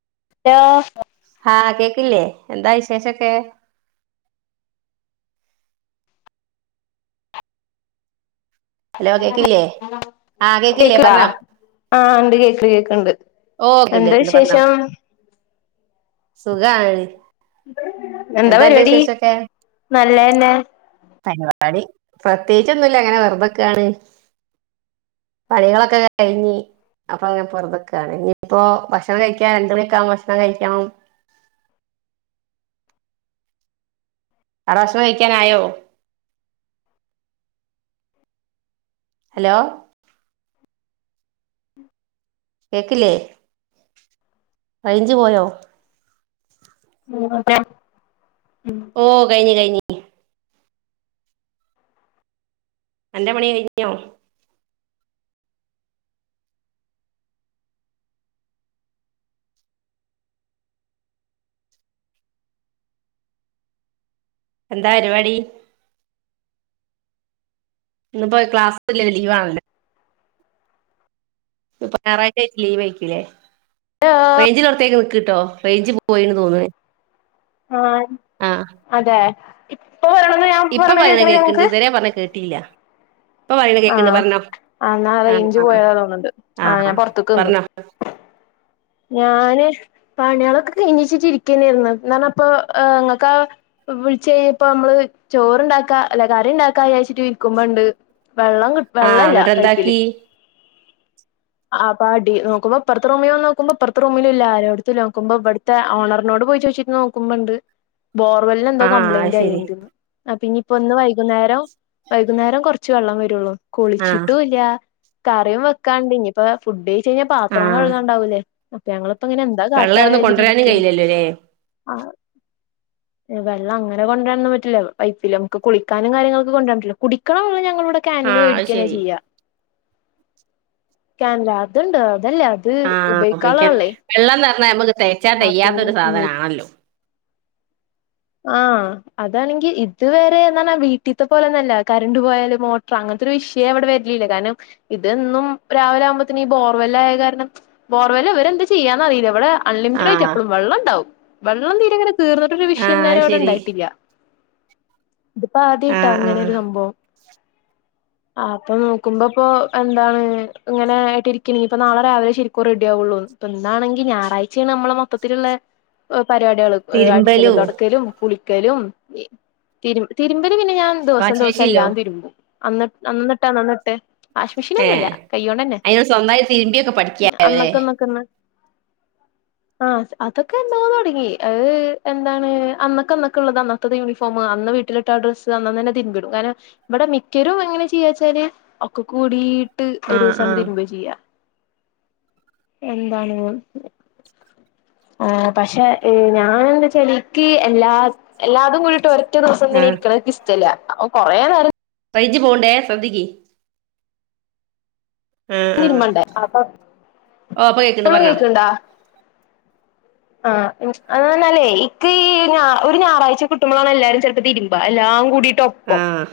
ടാ ഹാ കേക്കില്ലേ എന്താ വിശേഷൊക്കെ ഹലോ കേക്കില്ലേ ആഹ് കേക്കില്ലേ കേക്ക് പറഞ്ഞോ ആ ഉണ്ട് കേക്ക്ണ്ട് കേക്കണ്ട് ഓ കേക്ക്ണ്ട് എന്താ കേക്ക്ണ്ട് പറഞ്ഞോ വിശേഷം സുഖാണ് എന്താ അന്റെ പരിപാടി വിശേഷൊക്കെ നല്ലന്നെ പരിപാടി പ്രത്യകിച്ചൊന്നുല്ല അങ്ങനെ വെറുതെ ക്കാണ് പണികളൊക്കെ കഴിഞ്ഞ് അപ്പൊ അങ്ങനെ വെർതക്കാണ് ഇനിപ്പോ ഭക്ഷണം കഴിക്കാ രണ്ടണിക്കാവുമ്പോഭക്ഷണം കഴിക്കണം ആട ഭക്ഷണം കഴിക്കാനായോ ഹലോ കേക്കില്ലേ റെയ്ഞ്ച് പോയോ? ഉം മതെ ഓ കയിഞ്ഞ് കയിഞ്ഞ് [unintelligible] അന്റെ പണി കഴിഞ്ഞോ എന്താ അരിവാടി ഇന്ന്പ്പോ ക്ലാസ്സില്ലലീവ് ആണല്ലോ ഇപ്പ ഞായറാഴ്ച ലീവ് വയ്ക്കൂല്ലേ റേഞ്ചിള്ളടത്തേക്ക് നിക്കീട്ടോ റേഞ്ച് പോ പോയിന്ന് തോന്നണെ. ആ അതെ ഇപ്പൊ പറയണത് ഞാൻ ഇപ്പ പറയണ പറീണ കേക്കണില്ലേ കേക്ക്ണ്ട് ഇതുവരെ പറഞ്ഞ കേട്ടീല്ല ആഹ അന്നാ ആഹ് റേഞ്ച് ആഹ് പോയതാ തോന്ന്ണ്ട് ആഹ ആഹ് ഞാൻ പൊറത്തേക്ക് നിന്ന് പറഞ്ഞോ ഞാന് പണികളൊക്കെ കഴഞ്ഞിച്ചിട്ട് ഇരിക്കന്നായിരുന്നു ന്നാണപ്പോ ങ്ങക്കാ വിളിച്ചു കഴിഞ്ഞപ്പോ നമ്മള് ചോറ്ണ്ടാക്കാ അല്ല കറി ഉണ്ടാക്കാച്ചിട്ട് ഇരിക്കുമ്പോണ്ട് വെള്ളം കി വെള്ള ആഹ് ഇല്ല എന്നിട്ട് പൈപ്പില് എന്താക്കി ആപ്പാടി നോക്കുമ്പോ ഇപ്പറത്ത റൂമി വന്ന് നോക്കുമ്പോ പ്പറത്ത റൂമിലുല്ല ആരോടുത്ത് നോക്ക്മ്പോ ഇവിടുത്തെ ഓണറിനോട് പോയി ചോച്ചിട്ട് നോക്കുമ്പോണ്ട് ബോർവെല്ലിനെന്തോ ആഹ് അത് കംപ്ലയിന്റ് ശരി ആയിണ്ട് ആ പിന്നി ഒന്ന് വൈകുന്നേരം വൈകുന്നേരം കൊറ ച്ച് വള്ളം വരൊള്ളു ആഹ് കുളിച്ചിട്ടുല്ലാ കറിം വക്കാണ്ട് ഞി പ്പ ഫുഡെയ് ചെയ്ഞ്ഞ പാത്രോം ആഹ് കഴുകാണ്ടാവൂലേ അ ഞങ്ങള് പ്പ ങ്ങനെ എന്താ വെള്ളം കാട്ടാന്ന് അവിടുന്ന് വെച്ച് കൊണ്ടുവരാനും ഇരിക്കാണ് കഴിയില്ലല്ലോല്ലേ ആ എ വെള്ള അങ്ങനെ കൊണ്ട്രാനൊന്നും പറ്റൂല പൈപ്പില നമ്മക്ക് കുളിക്കാനും കാര്യങ്ങൾക്ക് കൊണ്ട്രാൻ പറ്റുല കുടിക്കണം ഞങ്ങള് പ്പ കാനില് ആഹ് അത് വേടിക്കാണ് ശരി ചെയ്യാ കാനില അതുണ്ട് തല്ലെ അത് ഉപേയ്ക്കാള്ള വള്ളെയ് [unintelligible] തേച്ചാ തെയ്യാത്തൊരു സാധനാണല്ലോ. ആ അതാണെങ്കി ഇത് വരെ നർണ വീട്ടിത്തെ പോലെന്നല്ല കരണ്ട് പോയാല് മോട്ട്റ് അങ്ങൻത്തൊരു വിഷയെ വടെ വര്ലില്ല കാരണം ഇതെന്നും രാവിലെ ആവുമ്പത്തിന് ഈ ബോർവെല്ലായ കാരണം ബോർവെല്ല് ഇവരെന്ത ചെയ്യാന്നറീല ഇവ്ടെ അൺലിമിറ്റഡായ്ട്ട് ആഹ് എപ്പളും വെള്ളണ്ടാവും. വെള്ളം തീരെ ഇങ്ങനെ തീർന്നിട്ടൊ ആഹ് അത് ക്കുന്നേരടെ ശരി ഇണ്ടായിട്ടില്ല. ഇതിപ്പ ആദ്യായിട്ടാ ആഹ് ആഹ് ങ്ങനൊരു സംഭവം. ആ അപ്പൊ നോക്കുമ്പോ പ്പൊ എന്താണ് ഇങ്ങനെ ആയിട്ട് ഇരിക്ക ഇപ്പ നാളെ രാവിലെ ശരിക്കു റെഡി ആവൊള്ളൂന്ന് പ്പൊ ന്നാണെങ്കി ഞായറാഴ്ചേണ് നമ്മള് മൊത്തത്തില്ള്ളെ എ പരിവാട്യേള് ഏ അടിക്കലും തിരുമ്പലും തൊടക്ക് കുളിക്കലും എ തിരും തിരുമ്പ പിന്നെ ഞാൻ ദിവസം വാഷിംഗ് ദിവസം മെഷീനിലോ എല്ലാം തി രുമ്പും [unintelligible] അന്നട്ട് അന്ന്ട്ടാ വാഷ്മെഷീനൊന്നുല്ല ഏഹ് കയ്യോണ്ടെന്നെ അയിന് സ്വന്തമായി തിരുമ്പിയൊക്കെ പഠിക്കാല്ലേ അന്നക്കന്നക്കന്ന് ആ അതൊക്കെ എന്നോ തൊടങ്ങി ആഹ് എന്താണ് അന്നക്കന്നക്ക്ള്ളത് അന്നത്തത് യൂണിഫോമ് അന്ന് വീട്ടിലിട്ട ആ ഡ്രസ്സ് അന്നന്നെന്നെ തിരുമ്പിടും കാരണം വടെ മിക്ക്യരും എങ്ങനെ ചെയ്യാ ച്ചാല് ഒക്കക്കൂടീ ട്ട് ആഹ് ഒരൂസണ്ട് ആഹ് തിര്മ്പ ചെയ്യ എന്താണ് ആ പഷെ ഏ ഞാനെന്താചാലി ക്കീ എല്ലാ എല്ലാതും [unintelligible] റ്റ ദിവസം ആഹ് ങ്ങനിരിക്ക്ണഹ് ക്ക് ഷ്‌ടല്ല അ അം കൊറേ നേരം റൈഞ്ച് പോണ്ടേ ശ്രദ്ധിക്കി ആഹ് [inaudible] ഓഹ് ഇപ്പൊ കേൾക്കണ്ട് പ്പളു പറഞ്ഞോ കേക്ക്ണ്ടാ ആ അന്നല്ലേ ഇക്ക് ഈ ഒരു ഞായറാഴ്ച കിട്ടുമ്പോളാണ് എല്ലാരും ചെലപ്പോ തിരുമ്പ എല്ലാംകൂടി ട്ടോപ്പം ആഹ്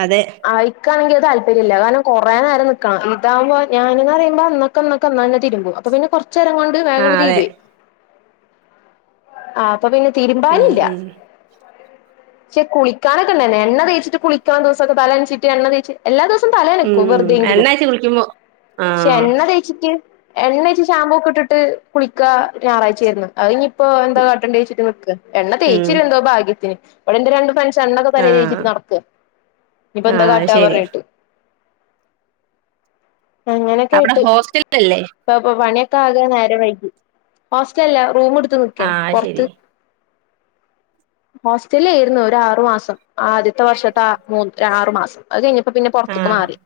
അതെ ആ ഇക്കാണെങ്കിൽ താല്പര്യല്ല കാരണം കുറേ നേരം നിക്കണം ഇതാകുമ്പോ ഞാനന്ന് പറിയുമ്പോ അന്നൊക്കന്നൊക്കന്ന തിരുമ്പും അപോ പിന്നെ കുറ ച്ചേരം കൊണ്ട് ആ അതെ വേഗണ്തീരുവേ ആഹ് അപ്പൊപിന്നെ ഉം തിരുമ്പാനില്ല ഉം ക്ഷെ കുളിക്കാനൊക്കെ ഇണ്ടായിനി എണ്ണ തേച്ചിട്ട് കുളിക്കണ [unintelligible] തലൻച്ചിട്ട് എണ്ണതേച്ച് എല്ലാദിവസം തലനക്കും ഉം എണ്ണ വെറുതെയെങ്കിലും തേച്ച് കുളിക്കുമ്പോ ആ ക്ഷെ എണ്ണ തേച്ചിട്ട് എണ്ണേച്ച് ഷാമ്പൊക്കെ ഇിട്ട്ട്ട് കുളിക്ക ഞായറാഴ്ചയായിരുന്നു അത് ഇപ്പൊ എന്താ കാട്ടണ്ടെയ്ച്ചിട്ട് നിക്കാ എണ്ണ തേച്ചി ഉം [unintelligible] ല്ല എന്തോഭാഗ്യത്തിന് അവിടെന്റെ രണ്ട് ഫ്ര എണ്ണൊക്കെ തല ആ ഒഴിച്ചിട്ട് നടക്ക്. ആ ഇനിപ്പെന്താ അത് കാട്ടാ ശരി പറഞ്ഞിട്ട് അങ്ങനെക്കെ അവിടെ ആയിട്ട് ഹോസ്റ്റലല്ലേ ഇപ്പപ്പൊ പണിയൊ ആകെ നേരം വൈകി ഹോസ്റ്റലല്ലാ. റൂം എട്ത്ത് നിക്കെ ആ അത് പൊറത്ത് ശരി ഹോസ്റ്റലിലേരുന്നു ഒരാറു മാസം ആദ്യത്തെ വർഷത്തെ മൂ ആറുമാസം അത് കഴിഞ്ഞപ്പോ പിന്നെ ആ പുറത്തേക്ക് മാറി.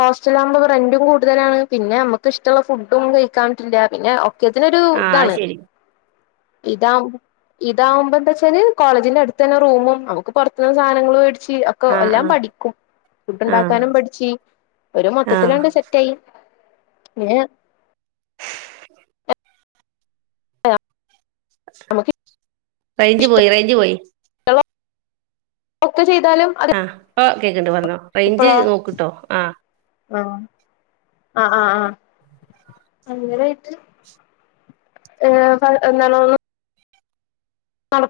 ഹോസ്റ്റലാകുമ്പോ റെന്റും കൂടുതലാണ് പിന്നെ മ്മക്കിഷ്ടമുള്ള ഫുഡും കഴിക്കാ പറ്റില്ല പിന്നെ ഒ ക്കെത്തിനൊരു ആ അത് ഇതാണ്. ശരി ഇതാവുമ്പോ ഇതാകുമ്പോ എന്താ വെച്ചാല് കോളേജിന്റെ അടുത്തന്നെ റൂമും നമുക്ക് പൊ റത്തുന്നു സാധങ്ങള് മേടി ച്ച് ഓക്കെ ആ ആ എല്ലാം പഠിക്കും ആ ഫുഡ്ഡുണ്ടാക്കാനും പഠിച്ചു ഒരു ആ മൊത്തത്തിലങ്ങട്ട് സെറ്റ് ആയി. [unintelligible] ആ റേഞ്ച് പോയി റേഞ്ച് പോയി. ഒക്കെ ചെയ് താലും അത് കേക്കിണ്ട് പറഞ്ഞോ റേഞ്ച് നോക്ക്ട്ടോ ആഹ് ആ ആ ആഹ് ആ അങ്ങനെയായിട്ട് ഏഹ് [unintelligible] തണ്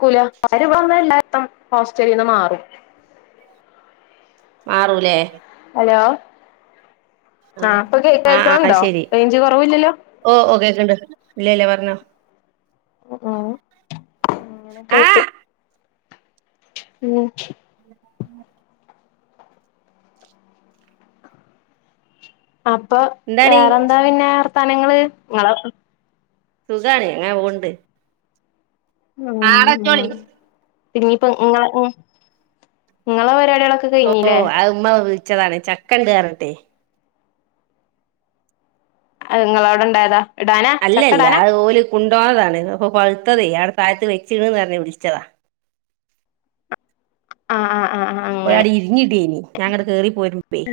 കൂല [unintelligible] ര്യം പറഞ്ഞ എല്ലാവരും ഹോസ്റ്റലീന്ന് മാറും മാറൂലേ ഹലോ ആ ആഹ് പ്പൊ കേക്ക ആ ആ അത് കേക്കണണ്ടോ റേഞ്ച് കൊറവില്ലല്ലോ ണ്ട് ഇല്ല ഇല്ല പറഞ്ഞോ ആഹ് അങ്ങനെയൊക്കെ ആ ഇട്ട് ഉം [inaudible] അപ്പൊ എന്താണ് വേറെന്താ പിന്നെ സ്ഥലങ്ങള് ഇങ്ങളെ സുഖാണ് അങ്ങനെ പോണ്ട് ആട ആഹ് വെച്ചോളി ആഹ് ഇനിപ്പോ ഇങ്ങളെ ഉം ഇങ്ങളെ പരി ഓ അത് ഉമ്മ [unintelligible] ച്ചതാണ് ചക്കണ്ട് കയറിഞ്ഞിട്ടെ ഇങ്ങള അവിടെണ്ടായതാ അല്ലല്ല അതു ഓല് കൊണ്ടോന്നതാണ് അപ്പൊ പഴുത്തതേ അവിടെ താഴത്ത് വെച്ചിക്കണ്ന്ന് പറഞ്ഞ് വിളിച്ചതാ ആഹ് ആഹ് ആഹ് ആഹ് അങ്ങനെ ഒരാട് ഇരിഞ്ഞിട്ടേനി ഞങ്ങട് കേറി പോരുപ്പെ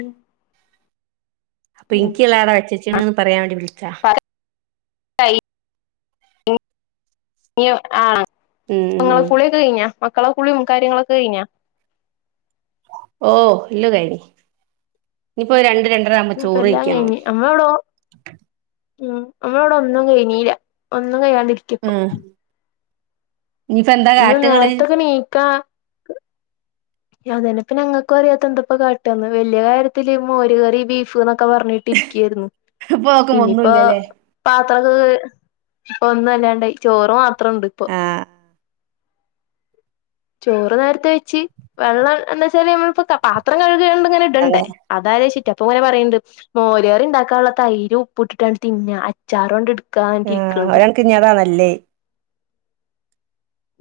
അപ്പൊ ഉം ഇനിക്ക് ഇള്ളത് വെച്ചച്ചിണ് പറയാൻ വേണ്ടി വിളിച്ചാ ഇ [unintelligible] [unintelligible] ആഹ് ഉം ങ്ങള് ഉം കുളിയൊക്കെ കഴിഞ്ഞ മ മക്കളെ കുളിയും കാര്യങ്ങളൊക്കെ കഴിഞ്ഞാ ഓ ഇല്ലോ കഴിഞ്ഞ് ഇനിപ്പൊ രണ്ട് രണ്ടര ആവുമ്പോ പ്പ ചോറ് എല്ലാം വെയ്ക്കണം കഴിഞ്ഞ് അമ്മ ഇവിടെ ഓ ഉം നമ്മളിവിടെ ഒന്നും കഴിനീല്ല ന്നുംകഴിയാണ്ട് രിക്ക ഇപ്പൊ ആഹ് ഇനിയിപ്പോ എന്താ ഇന്ന് കാട്ട്ങ്ങള് നേരത്തൊക്കെ ണീക്കാ അതെന്നക്ക ഞങ്ങൾക്കും അറിയാത്ത എന്താപ്പ കാട്ടന്ന് വലിയ കാര്യത്തില് മോര് കറി ബീഫ്ന്ന് ക്കപറഞ്ഞിട്ടിരിക്കായിരുന്നു ഇപ്പൊ ഓക്കും ഇനിയിപ്പോ ഒന്നുല്ലല്ലേ പാ [unintelligible] അത് ഇപ്പൊ ഒന്നല്ലാണ്ടായി ചോറ് മാത്രണ്ട് ഇപ്പൊ ആഹ് ചോറ് നേരത്തെ വെച്ച് വെള്ളം എന്ന് വച്ചാൽ നമ്മൾ പാത്രം കഴുകണണ്ട് അതെ ങ്ങനിടണ്ടെ അതാലോയ്ചിറ്റ തോന് പറയണ്ട് മോര് കറി ഉണ്ടാക്കാനുള്ള തൈര് ഉപ്പുട്ടിട്ടാണ്ട് തിന്നാ അച്ചാറുണ്ട്ട ആഹ് ഓരണക്കിന് ഇനി അതാ നല്ലെ.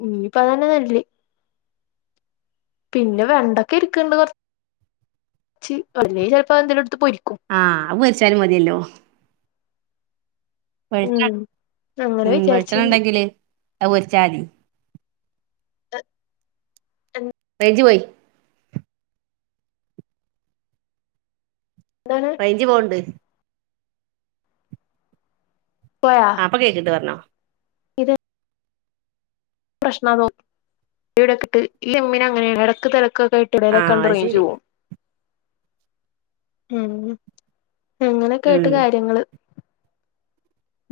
ഇനിയിപ്പതന്നെ നല്ലേ. പിന്നെ വെണ്ടക്ക ഇരിക്ക്ണ്ട് കൊറച്ച് ചെലപ്പോ അന്തേല് എടു ആഹ് അവ് പൊരിച്ചാലും മതിയല്ലോ. വെളിച്ച ഉം അങ്ങനെ ഉം വെളിച്ചെണ്ണ വിചാരിച്ചിണ്ട് ഉണ്ടെങ്കില് അത് പൊരിച്ചാതി [unintelligible] [unintelligible] എന്താണ് റേഞ്ച് പോവ്ണ്ട്. പോയാ ആ ഇപ്പൊ കേക്കിണ്ട് പറഞ്ഞോ. ഇത് പ്രശ്നാ [unintelligible] ക്കെക്കായിട്ട് ആഹ് എടേലൊക്കാണ്ട് അത് റേഞ്ച് ശരി പോവും. ഉം എങ്ങനൊക്കെയ്‌ട്ട് ഉം കാര്യങ്ങള്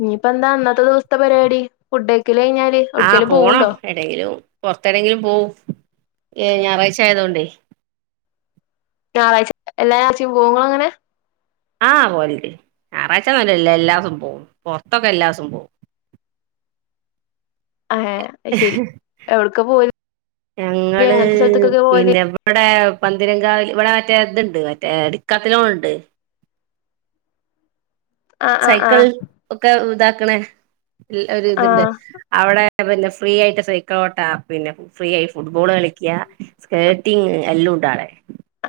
ഇഞ്ഞിപ്പന്താ ന്നത്തെ ദിവസത്തെ പരിപാടി ഫുഡ കഴിഞ്ഞാൽ ആഹ് ആവുടുക്കേലും പോണം എവിടെങ്കിലും പൊറത്തെടെങ്കിലും പോവു ഏ് ഞായറാഴ്ച ആയതോണ്ടേ ഞായറാഴ്ച എല്ലാ ഞാറ്ച്ചയും പോങ്ങള അങ്ങനെ ആ പോലണ്ട് ഞാറാഴ്ച്ചനല്ല എല്ലാസും പോവും പൊറത്തൊക്കെ എല്ലാസും പോവും ഏഹ് അത് ശരി ഹ് എവിട്ക്കാ പോവല് ഞങ്ങള് എങ്ങനത്തെ സ്ഥലത്ത്ക്കൊക്കെ പോവല് പിന്നെവിടെ പന്തതിരംഗാവ ഇവിടെ മറ്റേ ഇതുണ്ട് മറ്റേ ഇടുക്കാത്തിലലോണ ഉണ്ട് ആഹ് ആഹ് ആഹ് സൈക്കിൾ ഒക്കെ ഇത ആക്കണേ ല് ഒരു ഇതുണ്ട് ആഹ് അവിടെ പിന്നെ ഫ്രീ ആയിട്ട് സൈക്കളോട്ട പിന്നെ ഫ്രീ ആയി ഫുട്ബോൾ കളിക്ക സ്കേർട്ടിങ്് എല്ലാം ഉണ്ടാടെേ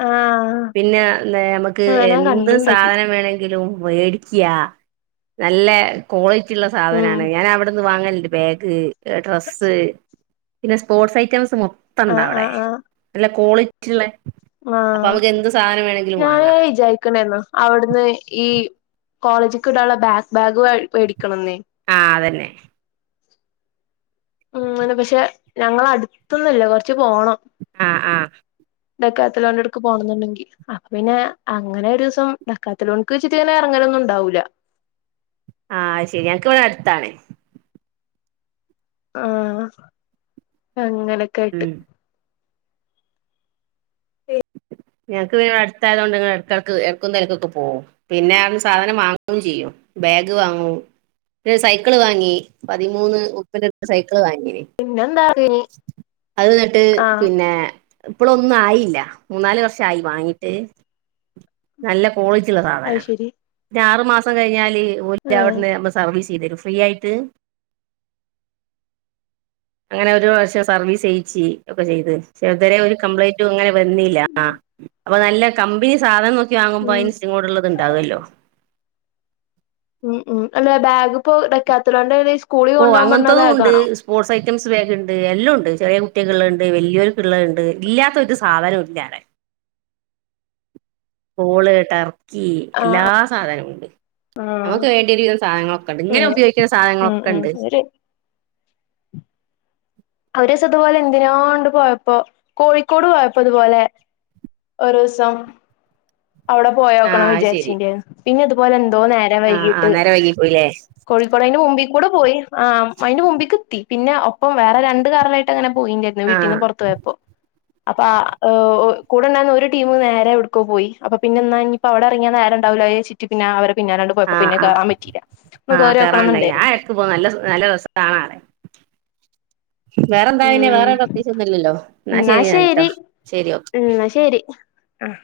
ആഹ് പിന്നെ എാ നമുക്ക് ആഹ് ഞാൻ എന്ത് കണ്ട്ണ്ടത് സാധനം വേണെങ്കിലും മേടിക്ക നല്ല കോളേജ് ുള്ള ഉം സാധനാണ് ഞാൻ അവിടുത്തെ വാങ്ങല്ണ്ട് ബാഗ് ഡ്രസ് പിന്നെ സ്പോർട്സ് ഐറ്റംസും ഒക്കെ ത്തണ്ട ആഹ് അവിടെ ആഹ് അല്ല കോള റ്റ്ള്ളെ ആഹ ഞാന് വിചാരിക്കണെന്നോ അവിടുന്ന് ഈ കോളേജ്ക്ക് ഇടാൻ ഉള്ള ബാക്ക്ബാഗ് മേടി ക്കണെന്നേ ആ അതന്നെ ഉം അന്ന് പക്ഷെ ഞങ്ങള അടുത്തൊന്നുല്ല കൊറച്ച് പോണം ആഹ ആഹ ഡക്കാത്ത ലോണെടുക്ക് പോണംന്നുണ്ടെങ്കി അപ്പൊ പിന്നെ അങ്ങനെ ഒരു ദിവസം ഡക്കാത്തലോൺക്ക് ചിറ്റങ്ങനെ ഇറങ്ങനൊന്നും ഉണ്ടാവൂല്ല ആഹ് ശരി എനക്ക് ഇവിടെ അടുത്താണേ ആഹ അങ്ങനൊക്കെ ആയിട്ട് ഉം ഞങ്ങക്ക് പിന്നെ അടുത്തായത് കൊണ്ട് ഇടക്ക് ഇടക്കും തിരക്കൊക്കെ പോകവും പിന്നെ ആ സാധനം വാങ്ങുകയും ചെയ്യും ബാഗ് വാങ്ങും പിന്നെ സൈക്കിള് വാങ്ങി പതിമൂന്ന് റൂപ്പൻ്റെ സൈക്കി വാങ്ങിനി പിന്നെന്താ അത്കട്ട് ആഹ് പിന്നെ ഇപ്പോളൊന്നും ആയില്ല മൂന്നാല് വർഷം ആയി വാങ്ങിട്ട് നല്ല കോളിറ്റി ഉള്ള സാധന അത് ശരി മാസം കഴിഞ്ഞാല് ഓര് ആഹ് അവിടുന്ന് ആകുമ്പോ സർവീസ് ചെയ്ത് തരോ ഫ്രീയായിട്ട് അങ്ങനെ ഒരു പ്രാവിശ്യ സർവീസ് ചെയ്യിച്ച് അപ്പോൾ ചെയ്ത് പക്ഷെ ഇതുവരെ ഒരു കംപ്ലയിൻ്റോ വന്നില്ല അപ്പൊ നല്ല കമ്പനി സാധനം നോക്കി വാങ്ങുമ്പോ ഉം അതിന് യൂസിങ് കെടി ഉള്ളത് ഉണ്ടാവുമല്ലോ ഉം ഉം അല്ല ബാഗ്പ്പോ ഡക്കാത്ത ലോൻ്റെഏകദേശം ഓ അങ്ങനത്തെതും ഉണ്ട് സ്പോർട്സ് ഐറ്റം റ്റംസ് ബാഗ് ഉണ്ട് എല്ലാം ഉണ്ട് ചെറിയ കുട്ടികള ഉണ്ട് വലിയൊർക്ക ഉണ്ട് ഇല്ലാത്തരു സാധനം ഇല്ലാ അവിടെ ബോള്ഡർ എല്ലാ സാധനവും ഉണ്ട് ആഹ് നമുക്ക് വേണ്ടിരിക്കുന്ന സാധനങ്ങളൊക്കെ ഉണ്ട് ഇങ്ങനെ ആഹ് ഉപയോഗിക്കുന്ന സാധനങ്ങളൊക്കെ ഉണ്ട് ഉ [inaudible] ഒരു ദിവസം ഇതുപോലെ എന്തിനോ കൊണ്ട് പോയപ്പോ കോഴിക്കോട് പോയപ്പോ അതുപോലെ ഒരു ദിവസം അവിടെ ആ പോയോക്കണം അത് ശരി വിചാരിച്ചിന് പിന്നെതുപോലെ എന്തോ നേരം ആ ആ വൈകിട്ട് നേരം വൈകി പോയില്ലേ കോഴിക്കോടന് മുമ്പിൽ കൂടെ പോയി ആ അതിന്റെ മുമ്പിൽക്ക എത്തി പിന്നെ ഒപ്പം വേറെ രണ്ട് കാറിലായിട്ട് അങ്ങനെ പോയിണ്ടായിരുന്നു ആ വീട്ടീന്ന് പുറത്തു പോയപ്പോ അപ്പ കൂടെ ഉഉണ്ടായിരുന്ന ഒരു ടീം നേരെ എവിടുകോ പോയി അപ്പൊ പിന്നെ ഇഞ്ഞിപ്പോ അവിടെ ഇറങ്ങിയ നേരണ്ടാവോച്ചട്ട് പിന്നെ അവരെ പിന്നാലാണ്ട് പോയപ്പോ ആഹ പിന്നെ ആഹ് കേറാൻ പറ്റിയില്ല ഒന്ന് ആഹ കേറി നോക്കണം കേയറാണ്ടായിന്ന് ആ എന്നുണ്ടായിരുന്നു എടക്ക് പോ നല്ല നല്ല രസം കാണാ വേറെന്താ പിന്നെ ഉം വേറെ പ്രത്യേകിച്ചൊന്നുല്ലല്ലോ ന്ന എന്നാ ശരിന്നാൽ ട്ടൊ ശരി ശരി ഓക്കെ ആഹ